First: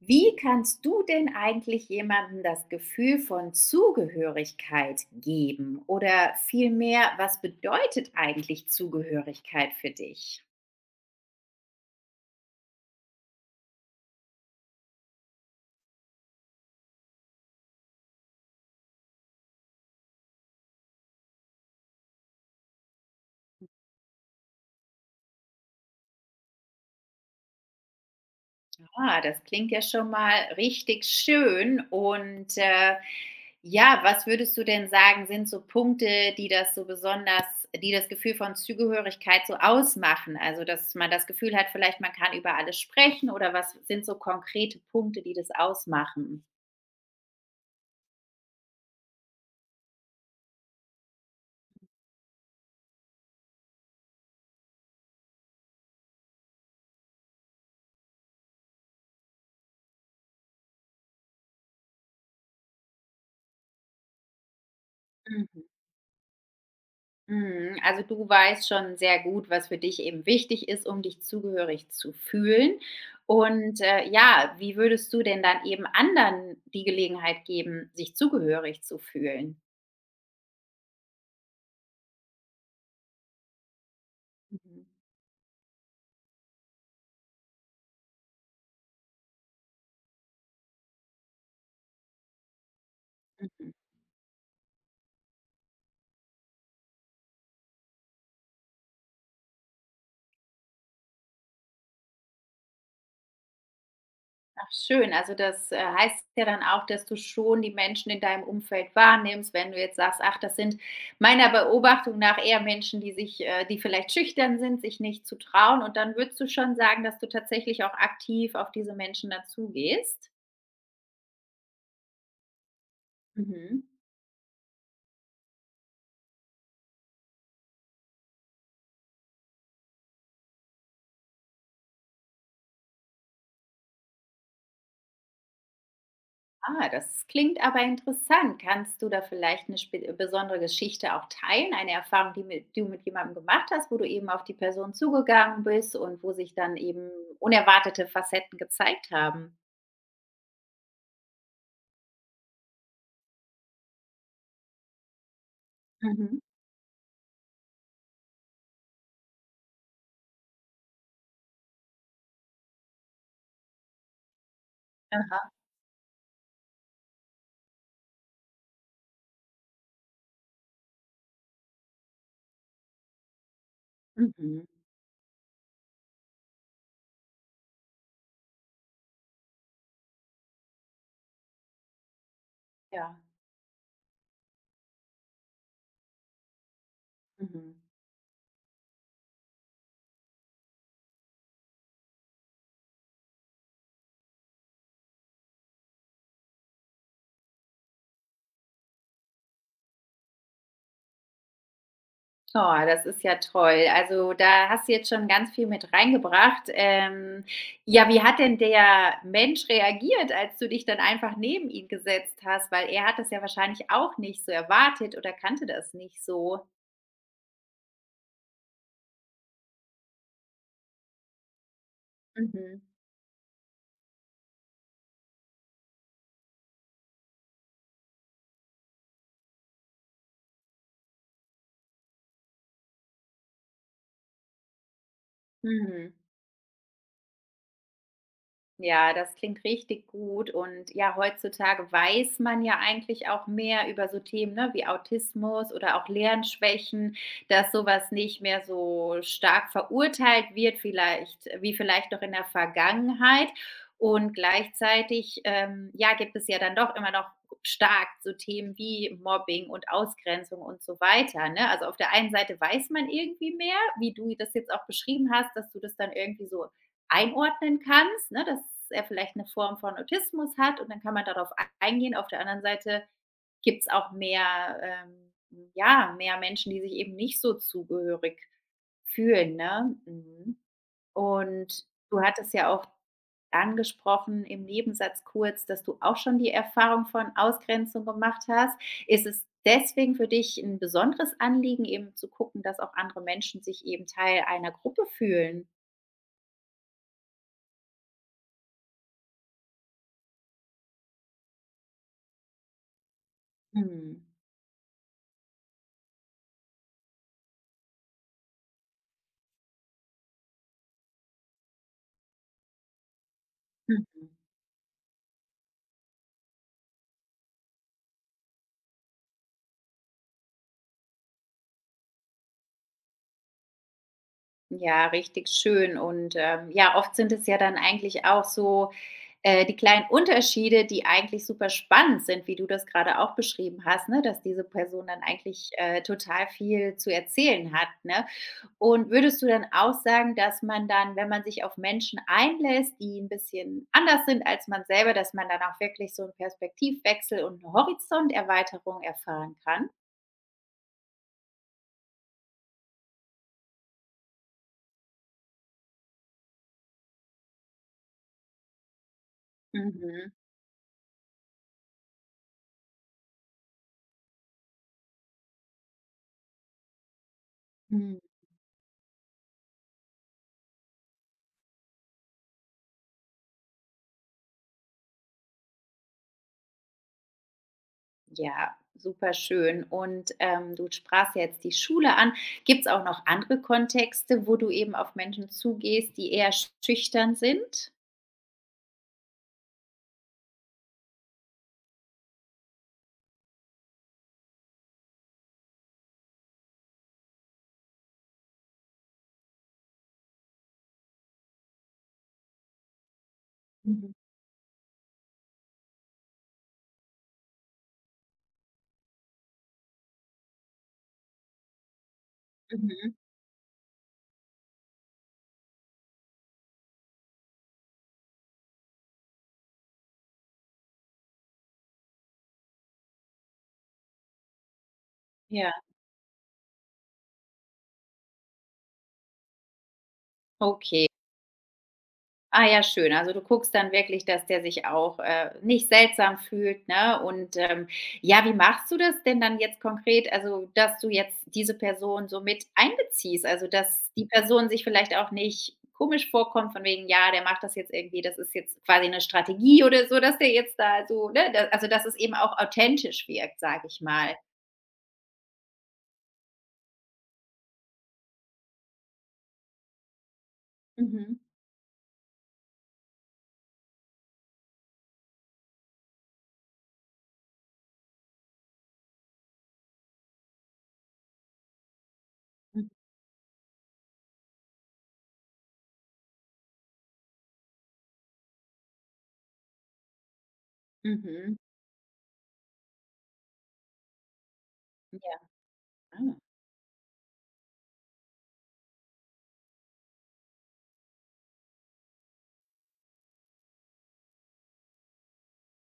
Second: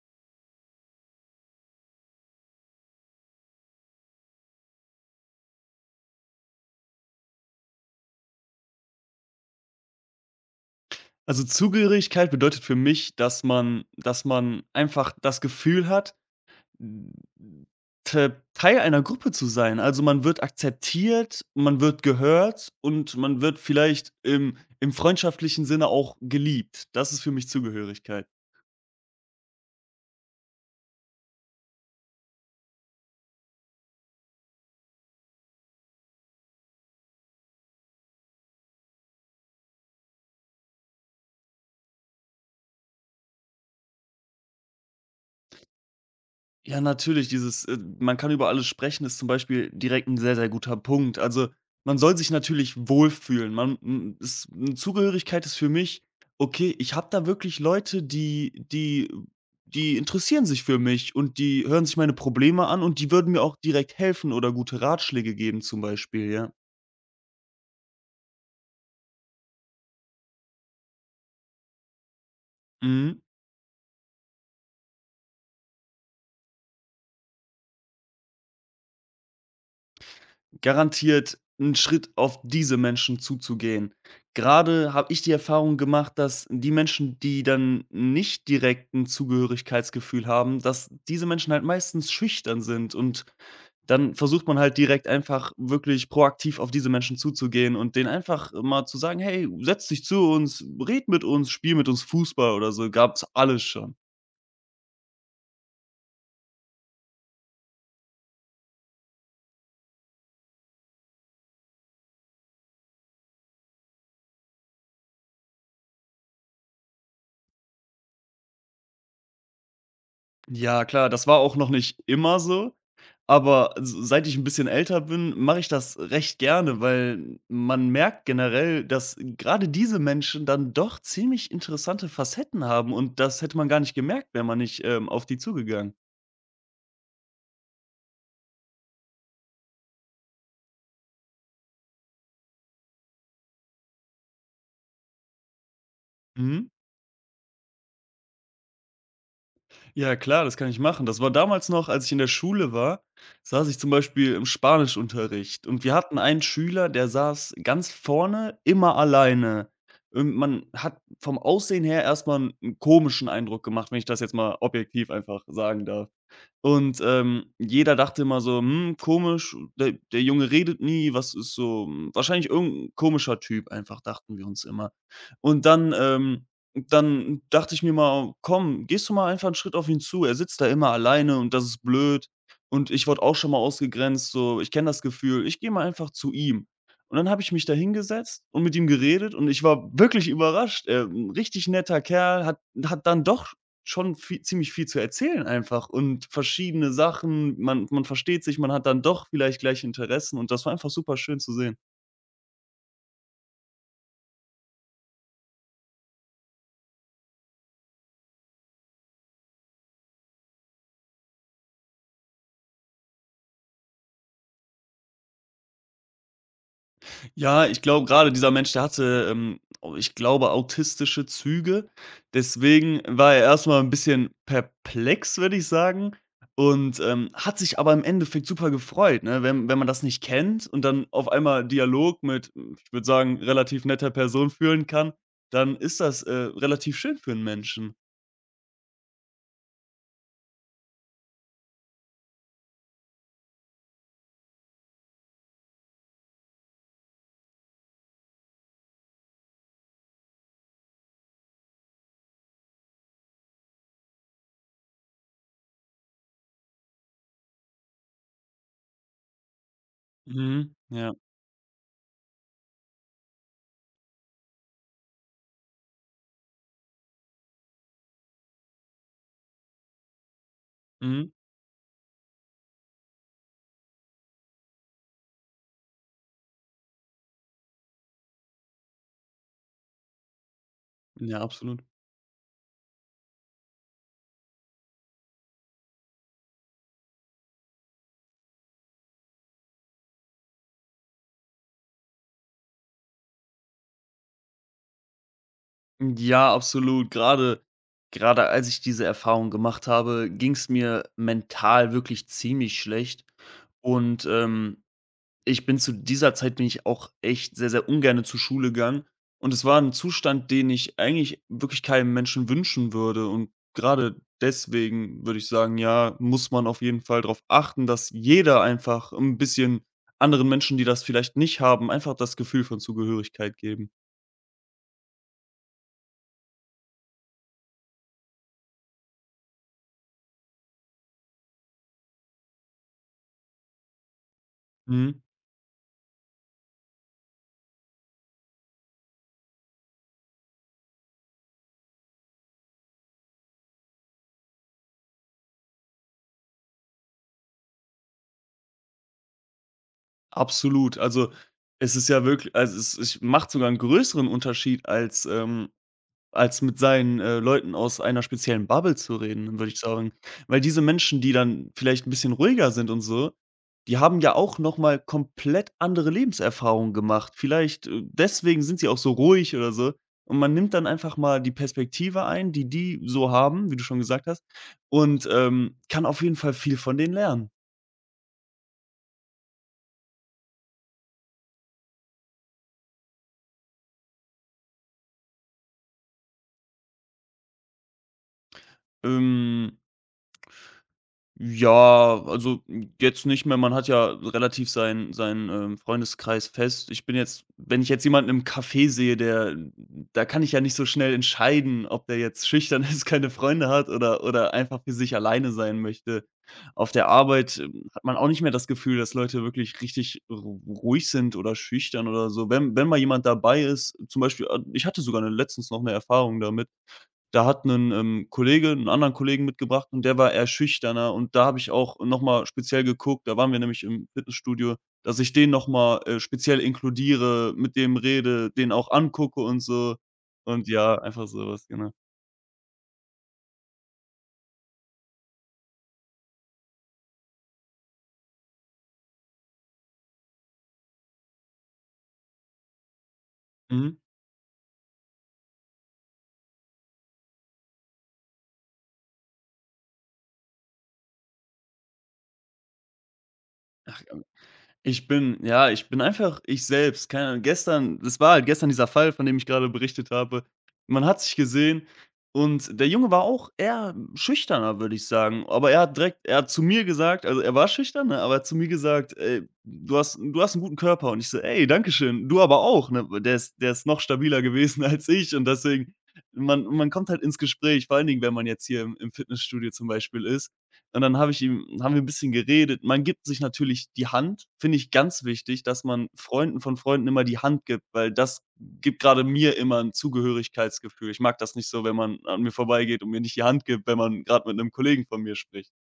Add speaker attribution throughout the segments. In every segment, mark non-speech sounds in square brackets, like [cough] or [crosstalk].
Speaker 1: Wie kannst du denn eigentlich jemandem das Gefühl von Zugehörigkeit geben? Oder vielmehr, was bedeutet eigentlich Zugehörigkeit für dich?
Speaker 2: Also, Zugehörigkeit bedeutet für mich, dass man einfach das Gefühl hat, te Teil einer Gruppe zu sein. Also, man wird akzeptiert, man wird gehört und man wird vielleicht im freundschaftlichen Sinne auch geliebt. Das ist für mich Zugehörigkeit.
Speaker 1: Ah, das klingt ja schon mal richtig schön. Ja, was würdest du denn sagen, sind so Punkte, die das so besonders, die das Gefühl von Zugehörigkeit so ausmachen? Also, dass man das Gefühl hat, vielleicht man kann über alles sprechen oder was sind so konkrete Punkte, die das ausmachen?
Speaker 2: Ja, natürlich, dieses, man kann über alles sprechen, ist zum Beispiel direkt ein sehr, sehr guter Punkt. Also, man soll sich natürlich wohlfühlen. Man m es 'ne Zugehörigkeit ist für mich: „Okay, ich habe da wirklich Leute, die interessieren sich für mich und die hören sich meine Probleme an und die würden mir auch direkt helfen oder gute Ratschläge geben“, zum Beispiel, ja.
Speaker 1: Mhm, also du weißt schon sehr gut, was für dich eben wichtig ist, um dich zugehörig zu fühlen.
Speaker 2: Mhm.
Speaker 1: Ja, wie würdest du denn dann eben anderen die Gelegenheit geben, sich zugehörig zu fühlen?
Speaker 2: Garantiert einen Schritt auf diese Menschen zuzugehen.
Speaker 1: Mhm.
Speaker 2: Gerade habe ich die Erfahrung gemacht, dass die Menschen, die dann nicht direkt ein Zugehörigkeitsgefühl haben, dass diese Menschen halt meistens schüchtern sind, und
Speaker 1: Mhm.
Speaker 2: dann versucht man halt direkt einfach wirklich proaktiv auf diese Menschen zuzugehen und denen einfach mal zu sagen: „Hey, setz dich zu uns, red mit uns, spiel mit uns Fußball“ oder so, gab's alles schon.
Speaker 1: Ach schön, also das heißt ja dann auch, dass du schon die Menschen in deinem Umfeld wahrnimmst, wenn du jetzt sagst: „Ach, das sind meiner Beobachtung nach eher Menschen, die sich die vielleicht schüchtern sind, sich nicht zu trauen.“ Und dann würdest du schon sagen, dass du tatsächlich auch aktiv auf diese Menschen dazugehst?
Speaker 2: Ja klar, das war auch noch nicht immer so. Aber
Speaker 1: Mhm.
Speaker 2: s seit ich ein bisschen älter bin, mache ich das recht gerne, weil man merkt generell, dass gerade diese Menschen dann doch ziemlich interessante Facetten haben, und das hätte man gar nicht gemerkt, wäre man nicht, auf die zugegangen.
Speaker 1: Ah, das klingt aber interessant. Kannst du da vielleicht eine spe besondere Geschichte auch teilen? Eine Erfahrung, die mit du mit jemandem gemacht hast, wo du eben auf die Person zugegangen bist und wo sich
Speaker 2: Mhm.
Speaker 1: dann eben unerwartete Facetten gezeigt haben?
Speaker 2: Ja klar, das kann ich machen. Das war damals noch, als ich in der Schule war, saß ich zum Beispiel im Spanischunterricht, und wir hatten einen
Speaker 1: Mhm.
Speaker 2: Schüler, der saß ganz vorne, immer alleine. Und man hat vom Aussehen her erstmal einen komischen Eindruck gemacht, wenn ich das jetzt mal objektiv
Speaker 1: Aha.
Speaker 2: einfach sagen darf. Und, jeder dachte immer so: „Hm, komisch, der Junge redet nie, was ist so, hm, wahrscheinlich irgendein komischer Typ einfach“, dachten wir uns
Speaker 1: Mhm.
Speaker 2: immer. Und dann, dann dachte ich mir mal: „Komm, gehst du mal einfach einen Schritt auf ihn zu. Er sitzt da immer alleine und das ist blöd.“ Und ich
Speaker 1: Ja.
Speaker 2: wurde auch schon mal ausgegrenzt, so, ich kenne das Gefühl. Ich gehe mal einfach zu ihm. Und dann habe ich mich
Speaker 1: Mhm.
Speaker 2: da hingesetzt und mit ihm geredet und ich war wirklich überrascht. 'N richtig netter Kerl, hat dann doch schon vie ziemlich viel zu erzählen einfach und verschiedene Sachen. Man versteht sich, man hat dann doch vielleicht gleiche Interessen und das war einfach super schön zu sehen.
Speaker 1: Oh, das ist ja toll. Also, da hast du jetzt schon ganz viel mit reingebracht. Ja, wie hat denn der Mensch reagiert, als du dich dann einfach neben ihn gesetzt hast? Weil er hat das ja wahrscheinlich auch nicht so erwartet oder kannte das nicht so.
Speaker 2: Ja, ich glaube, gerade dieser Mensch, der hatte, au ich glaube, autistische Züge.
Speaker 1: Mhm.
Speaker 2: Deswegen war er erstmal ein bisschen perplex, würde ich sagen, und, hat sich aber im Endeffekt super gefreut, ne? Wenn man das nicht kennt und dann auf einmal Dialog mit, hm, ich würde sagen, relativ netter Person führen kann, dann ist
Speaker 1: Mhm.
Speaker 2: das, relativ schön für 'n Menschen.
Speaker 1: Ja, das klingt richtig gut und ja, heutzutage weiß man ja eigentlich auch mehr über so Themen, ne, wie Autismus oder auch Lernschwächen, dass sowas nicht mehr so stark verurteilt wird, vielleicht wie vielleicht noch in der Vergangenheit. Und gleichzeitig, ja, gibt es ja dann doch immer noch stark so Themen wie Mobbing und Ausgrenzung
Speaker 2: Mhm,
Speaker 1: und so
Speaker 2: ja.
Speaker 1: weiter, ne? Also, auf der einen Seite weiß man irgendwie mehr, wie du das jetzt auch beschrieben hast, dass du das dann irgendwie so einordnen kannst, ne, dass er vielleicht eine Form von Autismus hat und dann kann man
Speaker 2: Mhm.
Speaker 1: darauf eingehen. Auf der anderen Seite gibt es auch mehr ja, mehr Menschen, die sich eben nicht so zugehörig fühlen, ne? Mhm.
Speaker 2: Ja, absolut.
Speaker 1: Und du hattest ja auch angesprochen im Nebensatz kurz, dass du auch schon die Erfahrung von Ausgrenzung gemacht hast. Ist es deswegen für dich ein besonderes Anliegen, eben zu gucken, dass auch andere Menschen sich eben Teil einer Gruppe fühlen?
Speaker 2: Ja, absolut. Gerade als ich diese Erfahrung gemacht habe, ging es mir mental wirklich ziemlich schlecht.
Speaker 1: Mhm.
Speaker 2: Und, ich bin zu dieser Zeit bin ich auch echt sehr, sehr ungerne zur Schule gegangen. Und es war ein Zustand, den ich eigentlich wirklich keinem Menschen wünschen würde. Und gerade
Speaker 1: Mhm.
Speaker 2: deswegen würde ich sagen, ja, muss man auf jeden Fall darauf achten, dass jeder einfach ein bisschen anderen Menschen, die das vielleicht nicht haben, einfach das Gefühl von Zugehörigkeit geben.
Speaker 1: Ja, richtig schön. Ja, oft sind es ja dann eigentlich auch so, die kleinen Unterschiede, die eigentlich super spannend sind, wie du das gerade auch beschrieben hast, ne, dass diese Person
Speaker 2: Mhm.
Speaker 1: dann eigentlich, total viel zu erzählen hat, ne? Und würdest du dann auch sagen, dass man dann, wenn man sich auf Menschen einlässt, die ein bisschen anders sind als man selber, dass man dann auch wirklich so einen Perspektivwechsel und eine Horizonterweiterung erfahren kann?
Speaker 2: Absolut. Also, es ist ja wirklich, also, es macht sogar einen größeren Unterschied als, als mit seinen, Leuten aus einer speziellen Bubble zu reden, würde ich sagen.
Speaker 1: Mhm.
Speaker 2: Weil diese Menschen, die dann vielleicht ein bisschen ruhiger sind und so, die haben ja auch noch mal komplett andere Lebenserfahrungen gemacht. Vielleicht,
Speaker 1: Mhm.
Speaker 2: deswegen sind sie auch so ruhig oder so. Und man nimmt dann einfach mal die Perspektive ein, die die so haben, wie du schon gesagt hast, und, kann auf jeden Fall viel von denen lernen.
Speaker 1: Ja, super schön. Du sprachst ja jetzt die Schule an. Gibt es auch noch andere Kontexte, wo du eben auf Menschen zugehst, die eher schüchtern sind?
Speaker 2: Ähm Ja, also, hm, jetzt nicht mehr. Man hat ja relativ seinen Freundeskreis fest. Ich bin jetzt Wenn ich jetzt jemanden im Café sehe, der da kann ich ja nicht so schnell entscheiden, ob der jetzt schüchtern [laughs] ist, keine Freunde hat
Speaker 1: Mhm.
Speaker 2: oder einfach für sich alleine sein möchte. Auf der Arbeit, hat man auch nicht mehr das Gefühl, dass Leute wirklich richtig ru ruhig sind oder schüchtern oder so. Wenn mal
Speaker 1: Mhm.
Speaker 2: jemand dabei ist zum Beispiel, ich hatte sogar letztens noch eine Erfahrung damit. Da hat 'nen Kollege 'nen anderen Kollegen mitgebracht und der war eher schüchterner, und da habe ich auch noch mal speziell geguckt, da waren wir nämlich im Fitnessstudio, dass ich den noch
Speaker 1: Ja,
Speaker 2: mal, speziell inkludiere, mit dem rede, den auch angucke und so. Und ja,
Speaker 1: okay.
Speaker 2: einfach sowas, genau.
Speaker 1: Ah ja, schön. Also, du guckst dann wirklich, dass der sich auch, nicht seltsam fühlt, ne? Ja, wie machst du das denn dann jetzt konkret? Also, dass du jetzt diese Person so mit einbeziehst, also,
Speaker 2: Mhm.
Speaker 1: dass die Person sich vielleicht auch nicht komisch vorkommt von wegen: „Ja, der macht das jetzt irgendwie, das ist jetzt quasi eine Strategie oder so, dass der jetzt da so“, ne? Da also, dass es eben auch authentisch wirkt, sage
Speaker 2: Ach
Speaker 1: ich mal.
Speaker 2: Ich bin ja, ich bin einfach ich selbst. Keine Ahnung, gestern das war halt gestern dieser Fall, von dem ich gerade berichtet habe. Man hat
Speaker 1: Mhm.
Speaker 2: sich gesehen und der Junge war auch eher schüchterner, würde ich sagen. Aber er hat direkt er hat zu mir gesagt, also, er war schüchtern, ne, aber er hat zu mir gesagt: „Ey, du hast einen guten Körper.“ Und ich so: „Ey, danke schön, du aber
Speaker 1: Mhm.
Speaker 2: auch“, ne? Der ist noch stabiler gewesen [laughs] als ich, und deswegen man kommt halt ins Gespräch, vor allen Dingen, wenn man jetzt hier im Fitnessstudio zum Beispiel ist. Und dann habe ich
Speaker 1: Mhm.
Speaker 2: ihm haben wir ein bisschen geredet. Man gibt sich natürlich die Hand, finde ich ganz wichtig, dass man
Speaker 1: Ja.
Speaker 2: Freunden von Freunden immer die Hand gibt, weil das gibt gerade mir immer ein Zugehörigkeitsgefühl. Ich mag das nicht so, wenn man an mir vorbeigeht und mir nicht die Hand gibt, wenn man gerade mit einem Kollegen von mir spricht.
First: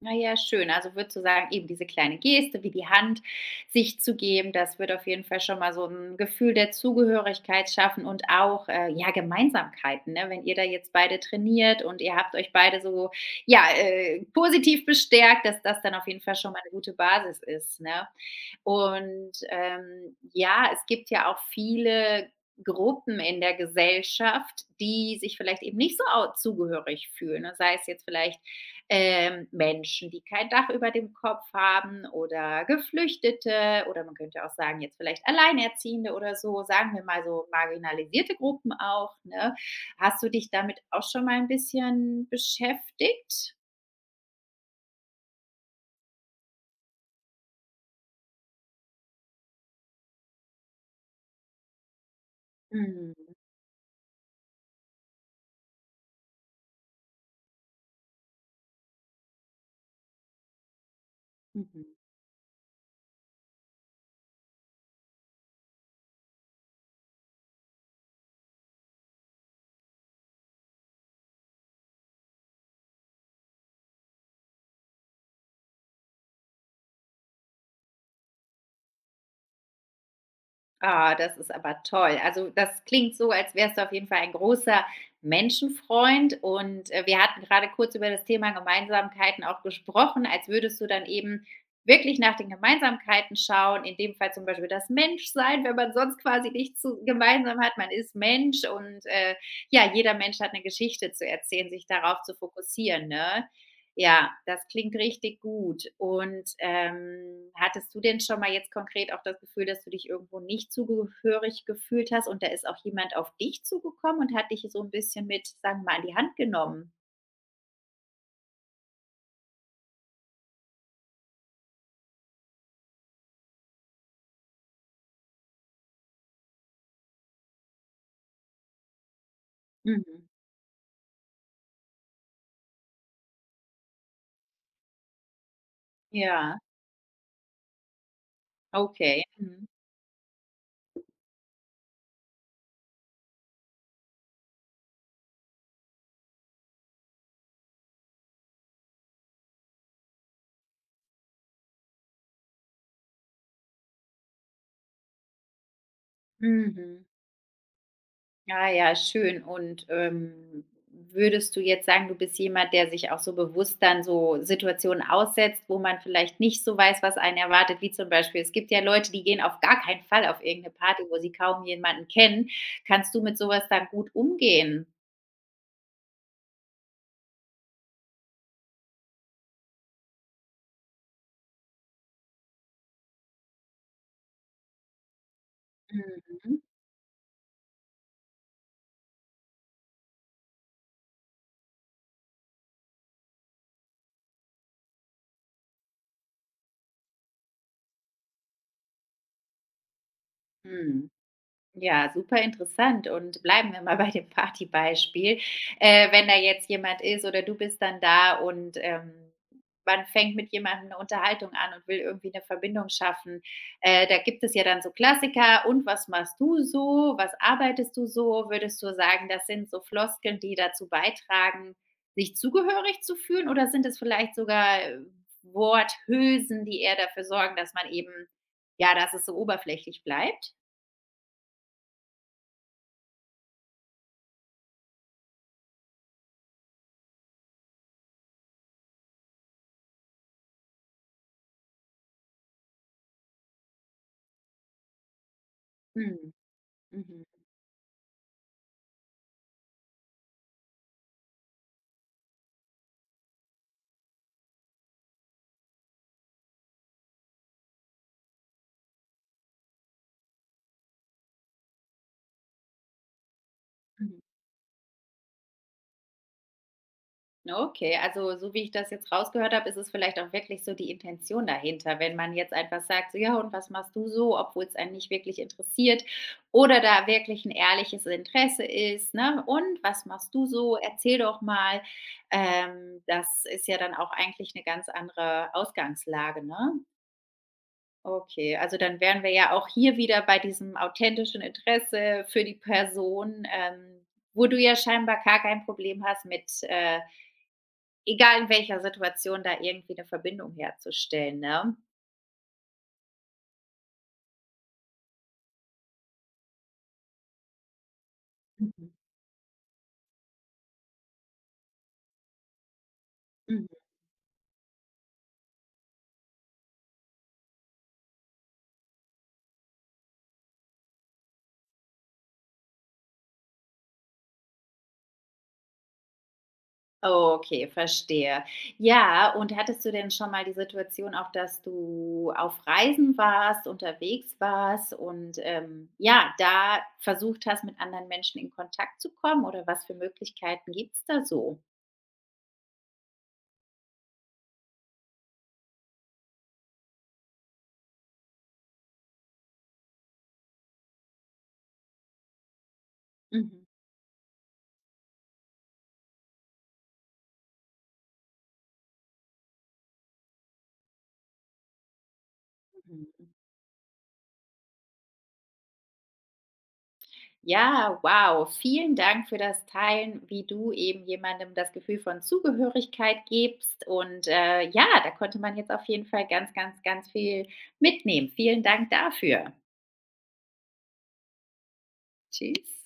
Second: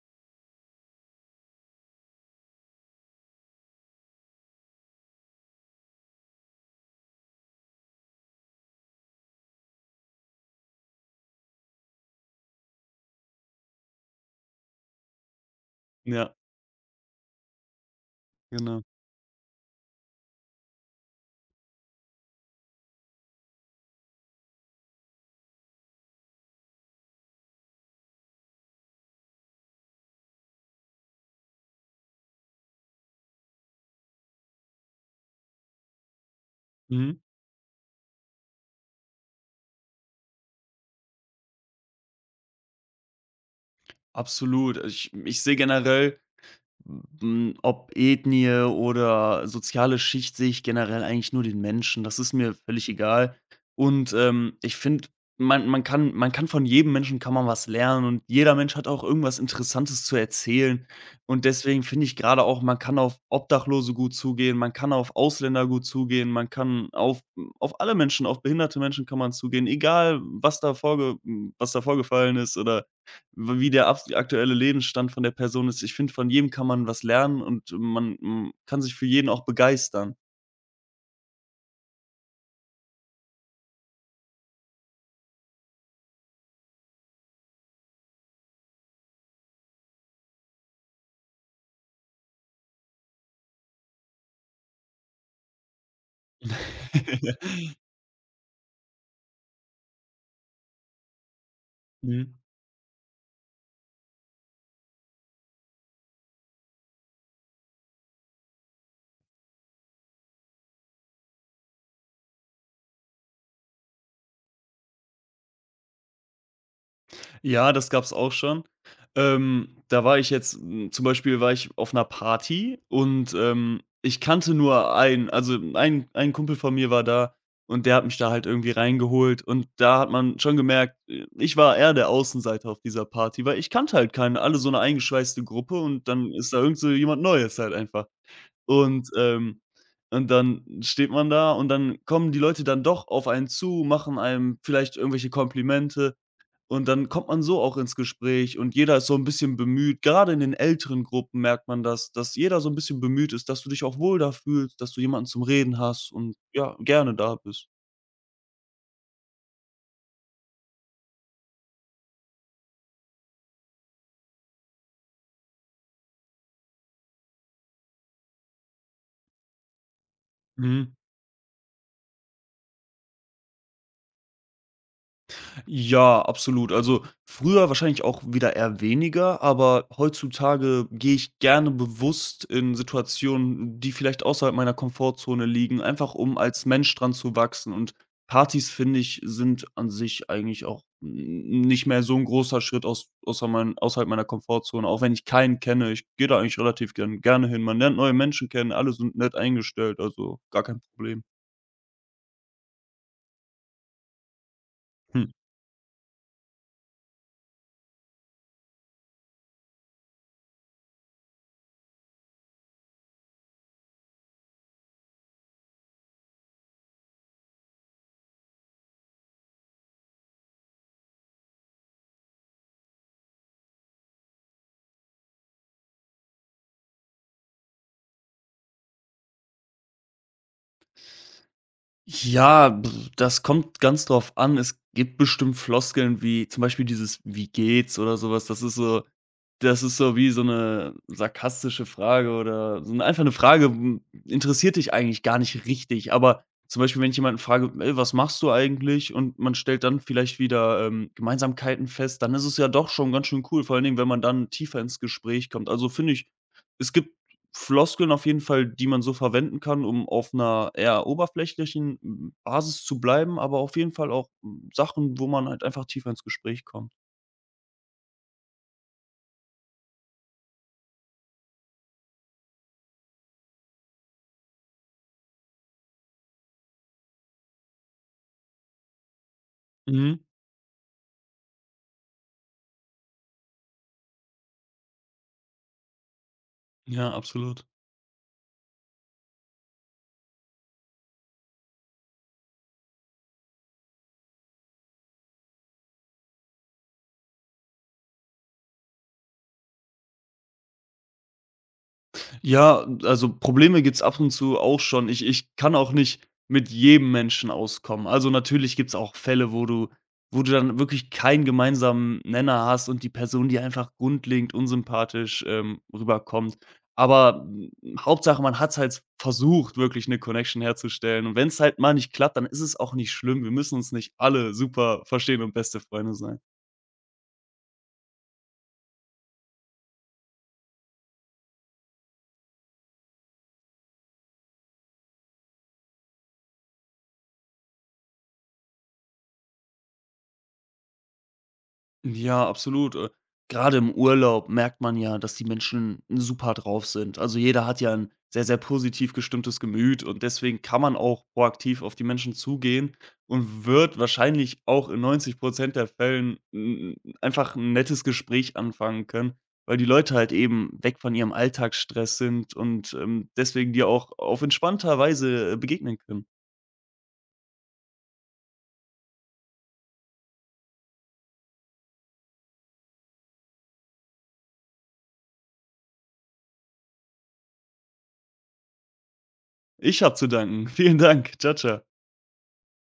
Speaker 1: Na ja, schön. Also, würdest du sagen, eben diese kleine Geste wie die Hand sich zu geben, das wird auf jeden Fall schon mal so ein Gefühl der Zugehörigkeit schaffen und auch, ja, Gemeinsamkeiten, ne? Wenn ihr da jetzt beide trainiert und ihr habt euch beide so, ja, positiv bestärkt, dass das dann auf jeden
Speaker 2: Ja,
Speaker 1: Fall schon mal eine gute Basis ist, ne?
Speaker 2: genau.
Speaker 1: Ja, es gibt ja auch viele Gruppen in der Gesellschaft, die sich vielleicht eben nicht so au zugehörig fühlen, ne? Sei es jetzt vielleicht, Menschen, die kein Dach über dem Kopf haben oder Geflüchtete oder man könnte auch sagen, jetzt vielleicht Alleinerziehende oder so, sagen wir
Speaker 2: Mhm.
Speaker 1: mal so marginalisierte Gruppen auch, ne? Hast du dich damit auch schon mal ein bisschen beschäftigt?
Speaker 2: Absolut. Ich sehe generell, hm, ob Ethnie oder soziale Schicht, sehe ich generell eigentlich nur den Menschen. Das ist mir völlig
Speaker 1: Mhm,
Speaker 2: egal. Und, ich finde, man kann von jedem Menschen kann man was lernen, und jeder Mensch hat auch irgendwas Interessantes zu erzählen. Und
Speaker 1: mhm.
Speaker 2: deswegen finde ich gerade auch, man kann auf Obdachlose gut zugehen, man kann auf Ausländer gut zugehen, man kann auf alle Menschen, auf behinderte Menschen kann man zugehen, egal was da vorgefallen ist oder wie der abs aktuelle Lebensstand von der Person ist. Ich finde, von jedem kann man was lernen und man, kann sich für jeden auch begeistern.
Speaker 1: Ah, das ist aber toll. Also, das klingt so, als wärst du auf jeden Fall ein großer Menschenfreund. Wir hatten gerade kurz über das Thema Gemeinsamkeiten auch gesprochen, als würdest du dann eben wirklich nach den Gemeinsamkeiten schauen. In dem Fall zum Beispiel das Menschsein, wenn man sonst quasi nichts zu, gemeinsam
Speaker 2: [laughs]
Speaker 1: hat. Man ist Mensch und ja, jeder Mensch hat eine Geschichte zu erzählen, sich darauf zu
Speaker 2: Mhm.
Speaker 1: fokussieren. Ne? Ja, das klingt richtig gut. Hattest du denn schon mal jetzt konkret auch das Gefühl, dass du dich irgendwo nicht zugehörig gefühlt hast und da ist auch jemand auf dich zugekommen und hat dich so ein bisschen mit, sagen wir mal, an die Hand genommen?
Speaker 2: Ja, das gab's auch schon. Da war ich jetzt, zum Beispiel war ich auf einer Party, und, ich kannte nur einen, also, ein Kumpel von mir war da und der hat mich da halt irgendwie reingeholt, und da hat
Speaker 1: Mhm.
Speaker 2: man schon gemerkt, ich war eher der Außenseiter auf dieser Party, weil ich kannte halt keine alle so eine eingeschweißte Gruppe und dann ist da
Speaker 1: Ja,
Speaker 2: irgend so jemand Neues halt einfach. Und,
Speaker 1: okay.
Speaker 2: ähm
Speaker 1: Mhm.
Speaker 2: und dann steht man da und dann kommen die Leute dann doch auf einen zu, machen einem vielleicht irgendwelche Komplimente, und dann kommt man so auch ins Gespräch und jeder ist so ein bisschen bemüht. Gerade in den älteren Gruppen merkt man das, dass jeder so ein bisschen bemüht ist, dass du dich auch wohl da fühlst, dass du jemanden zum Reden hast und ja,
Speaker 1: Mhm.
Speaker 2: gerne da bist.
Speaker 1: Ah ja, schön. Würdest du jetzt sagen, du bist jemand, der sich auch so bewusst dann so Situationen aussetzt, wo man vielleicht nicht so weiß, was einen erwartet, wie zum Beispiel, es gibt ja Leute, die gehen auf gar keinen Fall auf irgendeine Party, wo sie kaum jemanden kennen. Kannst du mit sowas dann gut umgehen?
Speaker 2: Ja, absolut. Also früher wahrscheinlich auch wieder eher weniger, aber heutzutage gehe ich gerne bewusst in Situationen, die vielleicht außerhalb meiner Komfortzone liegen, einfach um
Speaker 1: Mhm.
Speaker 2: als Mensch dran zu wachsen. Und Partys, finde ich, sind an sich eigentlich auch nicht mehr so ein großer Schritt außerhalb meiner Komfortzone, auch wenn ich keinen kenne. Ich gehe da eigentlich relativ gerne hin. Man lernt neue Menschen kennen, alle sind nett eingestellt, also gar kein
Speaker 1: Mhm.
Speaker 2: Problem.
Speaker 1: Ja, super interessant und bleiben wir mal [laughs] bei dem
Speaker 2: Hm.
Speaker 1: Partybeispiel. Wenn da jetzt jemand ist oder du bist dann da und, man fängt mit jemandem eine Unterhaltung an und will irgendwie eine Verbindung schaffen. Da gibt es ja dann so Klassiker: „Und was machst du so? Was arbeitest du so?“ Würdest du sagen, das sind so Floskeln, die dazu beitragen, sich zugehörig zu fühlen oder sind es vielleicht sogar, Worthülsen, die eher dafür sorgen, dass man eben ja, dass es so oberflächlich bleibt?
Speaker 2: Ja, b- Das kommt ganz drauf an. Es gibt bestimmt Floskeln wie zum Beispiel dieses „Wie geht's?“ oder sowas. Das ist so wie so eine sarkastische Frage oder so 'ne Frage, hm, interessiert dich eigentlich gar nicht richtig.
Speaker 1: Mhm.
Speaker 2: Aber zum Beispiel, wenn ich
Speaker 1: Mhm,
Speaker 2: jemanden frage: „Ey, was machst du eigentlich?“ und man stellt dann vielleicht wieder, Gemeinsamkeiten fest, dann ist es ja doch schon ganz schön cool, vor allen Dingen, wenn man dann tiefer ins Gespräch kommt. Also, finde ich, es gibt Floskeln auf jeden Fall, die man so verwenden kann, um auf 'ner eher oberflächlichen, hm, Basis zu bleiben, aber auf jeden Fall
Speaker 1: mhm.
Speaker 2: auch, hm, Sachen, wo man halt einfach tiefer ins Gespräch kommt.
Speaker 1: Okay, also so wie ich das jetzt rausgehört habe, ist es vielleicht auch wirklich so die Intention dahinter, wenn man jetzt einfach sagt, so ja, und was machst du so, obwohl es einen nicht wirklich interessiert oder da wirklich ein ehrliches Interesse ist, ne? Und was
Speaker 2: Mhm.
Speaker 1: machst du so? Erzähl doch mal. Das ist ja dann auch eigentlich eine ganz andere Ausgangslage, ne?
Speaker 2: Ja, absolut.
Speaker 1: Okay, also dann wären wir ja auch hier wieder bei diesem authentischen Interesse für die Person, wo du ja scheinbar gar kein Problem hast mit, egal in welcher Situation, da irgendwie eine Verbindung herzustellen, ne?
Speaker 2: Ja, also Probleme gibt's ab und zu auch schon. Ich kann auch nicht mit jedem Menschen auskommen. Also, natürlich
Speaker 1: Mhm.
Speaker 2: gibt's auch Fälle, wo du dann wirklich keinen gemeinsamen Nenner hast und die Person die
Speaker 1: Mhm.
Speaker 2: einfach grundlegend unsympathisch, rüberkommt. Aber, hm, Hauptsache, man hat's halt versucht, wirklich eine Connection herzustellen. Und wenn's halt mal nicht klappt, dann ist es auch nicht schlimm. Wir müssen uns nicht alle super verstehen und beste Freunde sein.
Speaker 1: Okay, verstehe. Ja, und hattest du denn schon mal die Situation auch, dass du auf Reisen warst, unterwegs warst und, ja, da versucht hast, mit anderen Menschen in Kontakt zu kommen oder was für Möglichkeiten gibt's da so?
Speaker 2: Ja, absolut. Grade im Urlaub merkt man ja, dass die Menschen super drauf sind. Also, jeder hat ja ein sehr, sehr positiv gestimmtes Gemüt und deswegen kann man auch proaktiv auf die Menschen zugehen und
Speaker 1: Mhm.
Speaker 2: wird wahrscheinlich auch in 90% der Fällen 'n einfach 'n nettes Gespräch anfangen können, weil die Leute halt eben weg von ihrem Alltagsstress sind und,
Speaker 1: Mhm.
Speaker 2: deswegen dir auch auf entspannter Weise, begegnen können.
Speaker 1: Ja, wow. Vielen Dank für das Teilen, wie du eben jemandem das Gefühl von Zugehörigkeit gibst. Ja, da konnte man jetzt auf jeden Fall ganz, ganz, ganz viel mitnehmen. Vielen Dank dafür.
Speaker 2: Ich habe zu danken. [laughs] Vielen Dank. Ciao, ciao.
Speaker 1: Tschüss.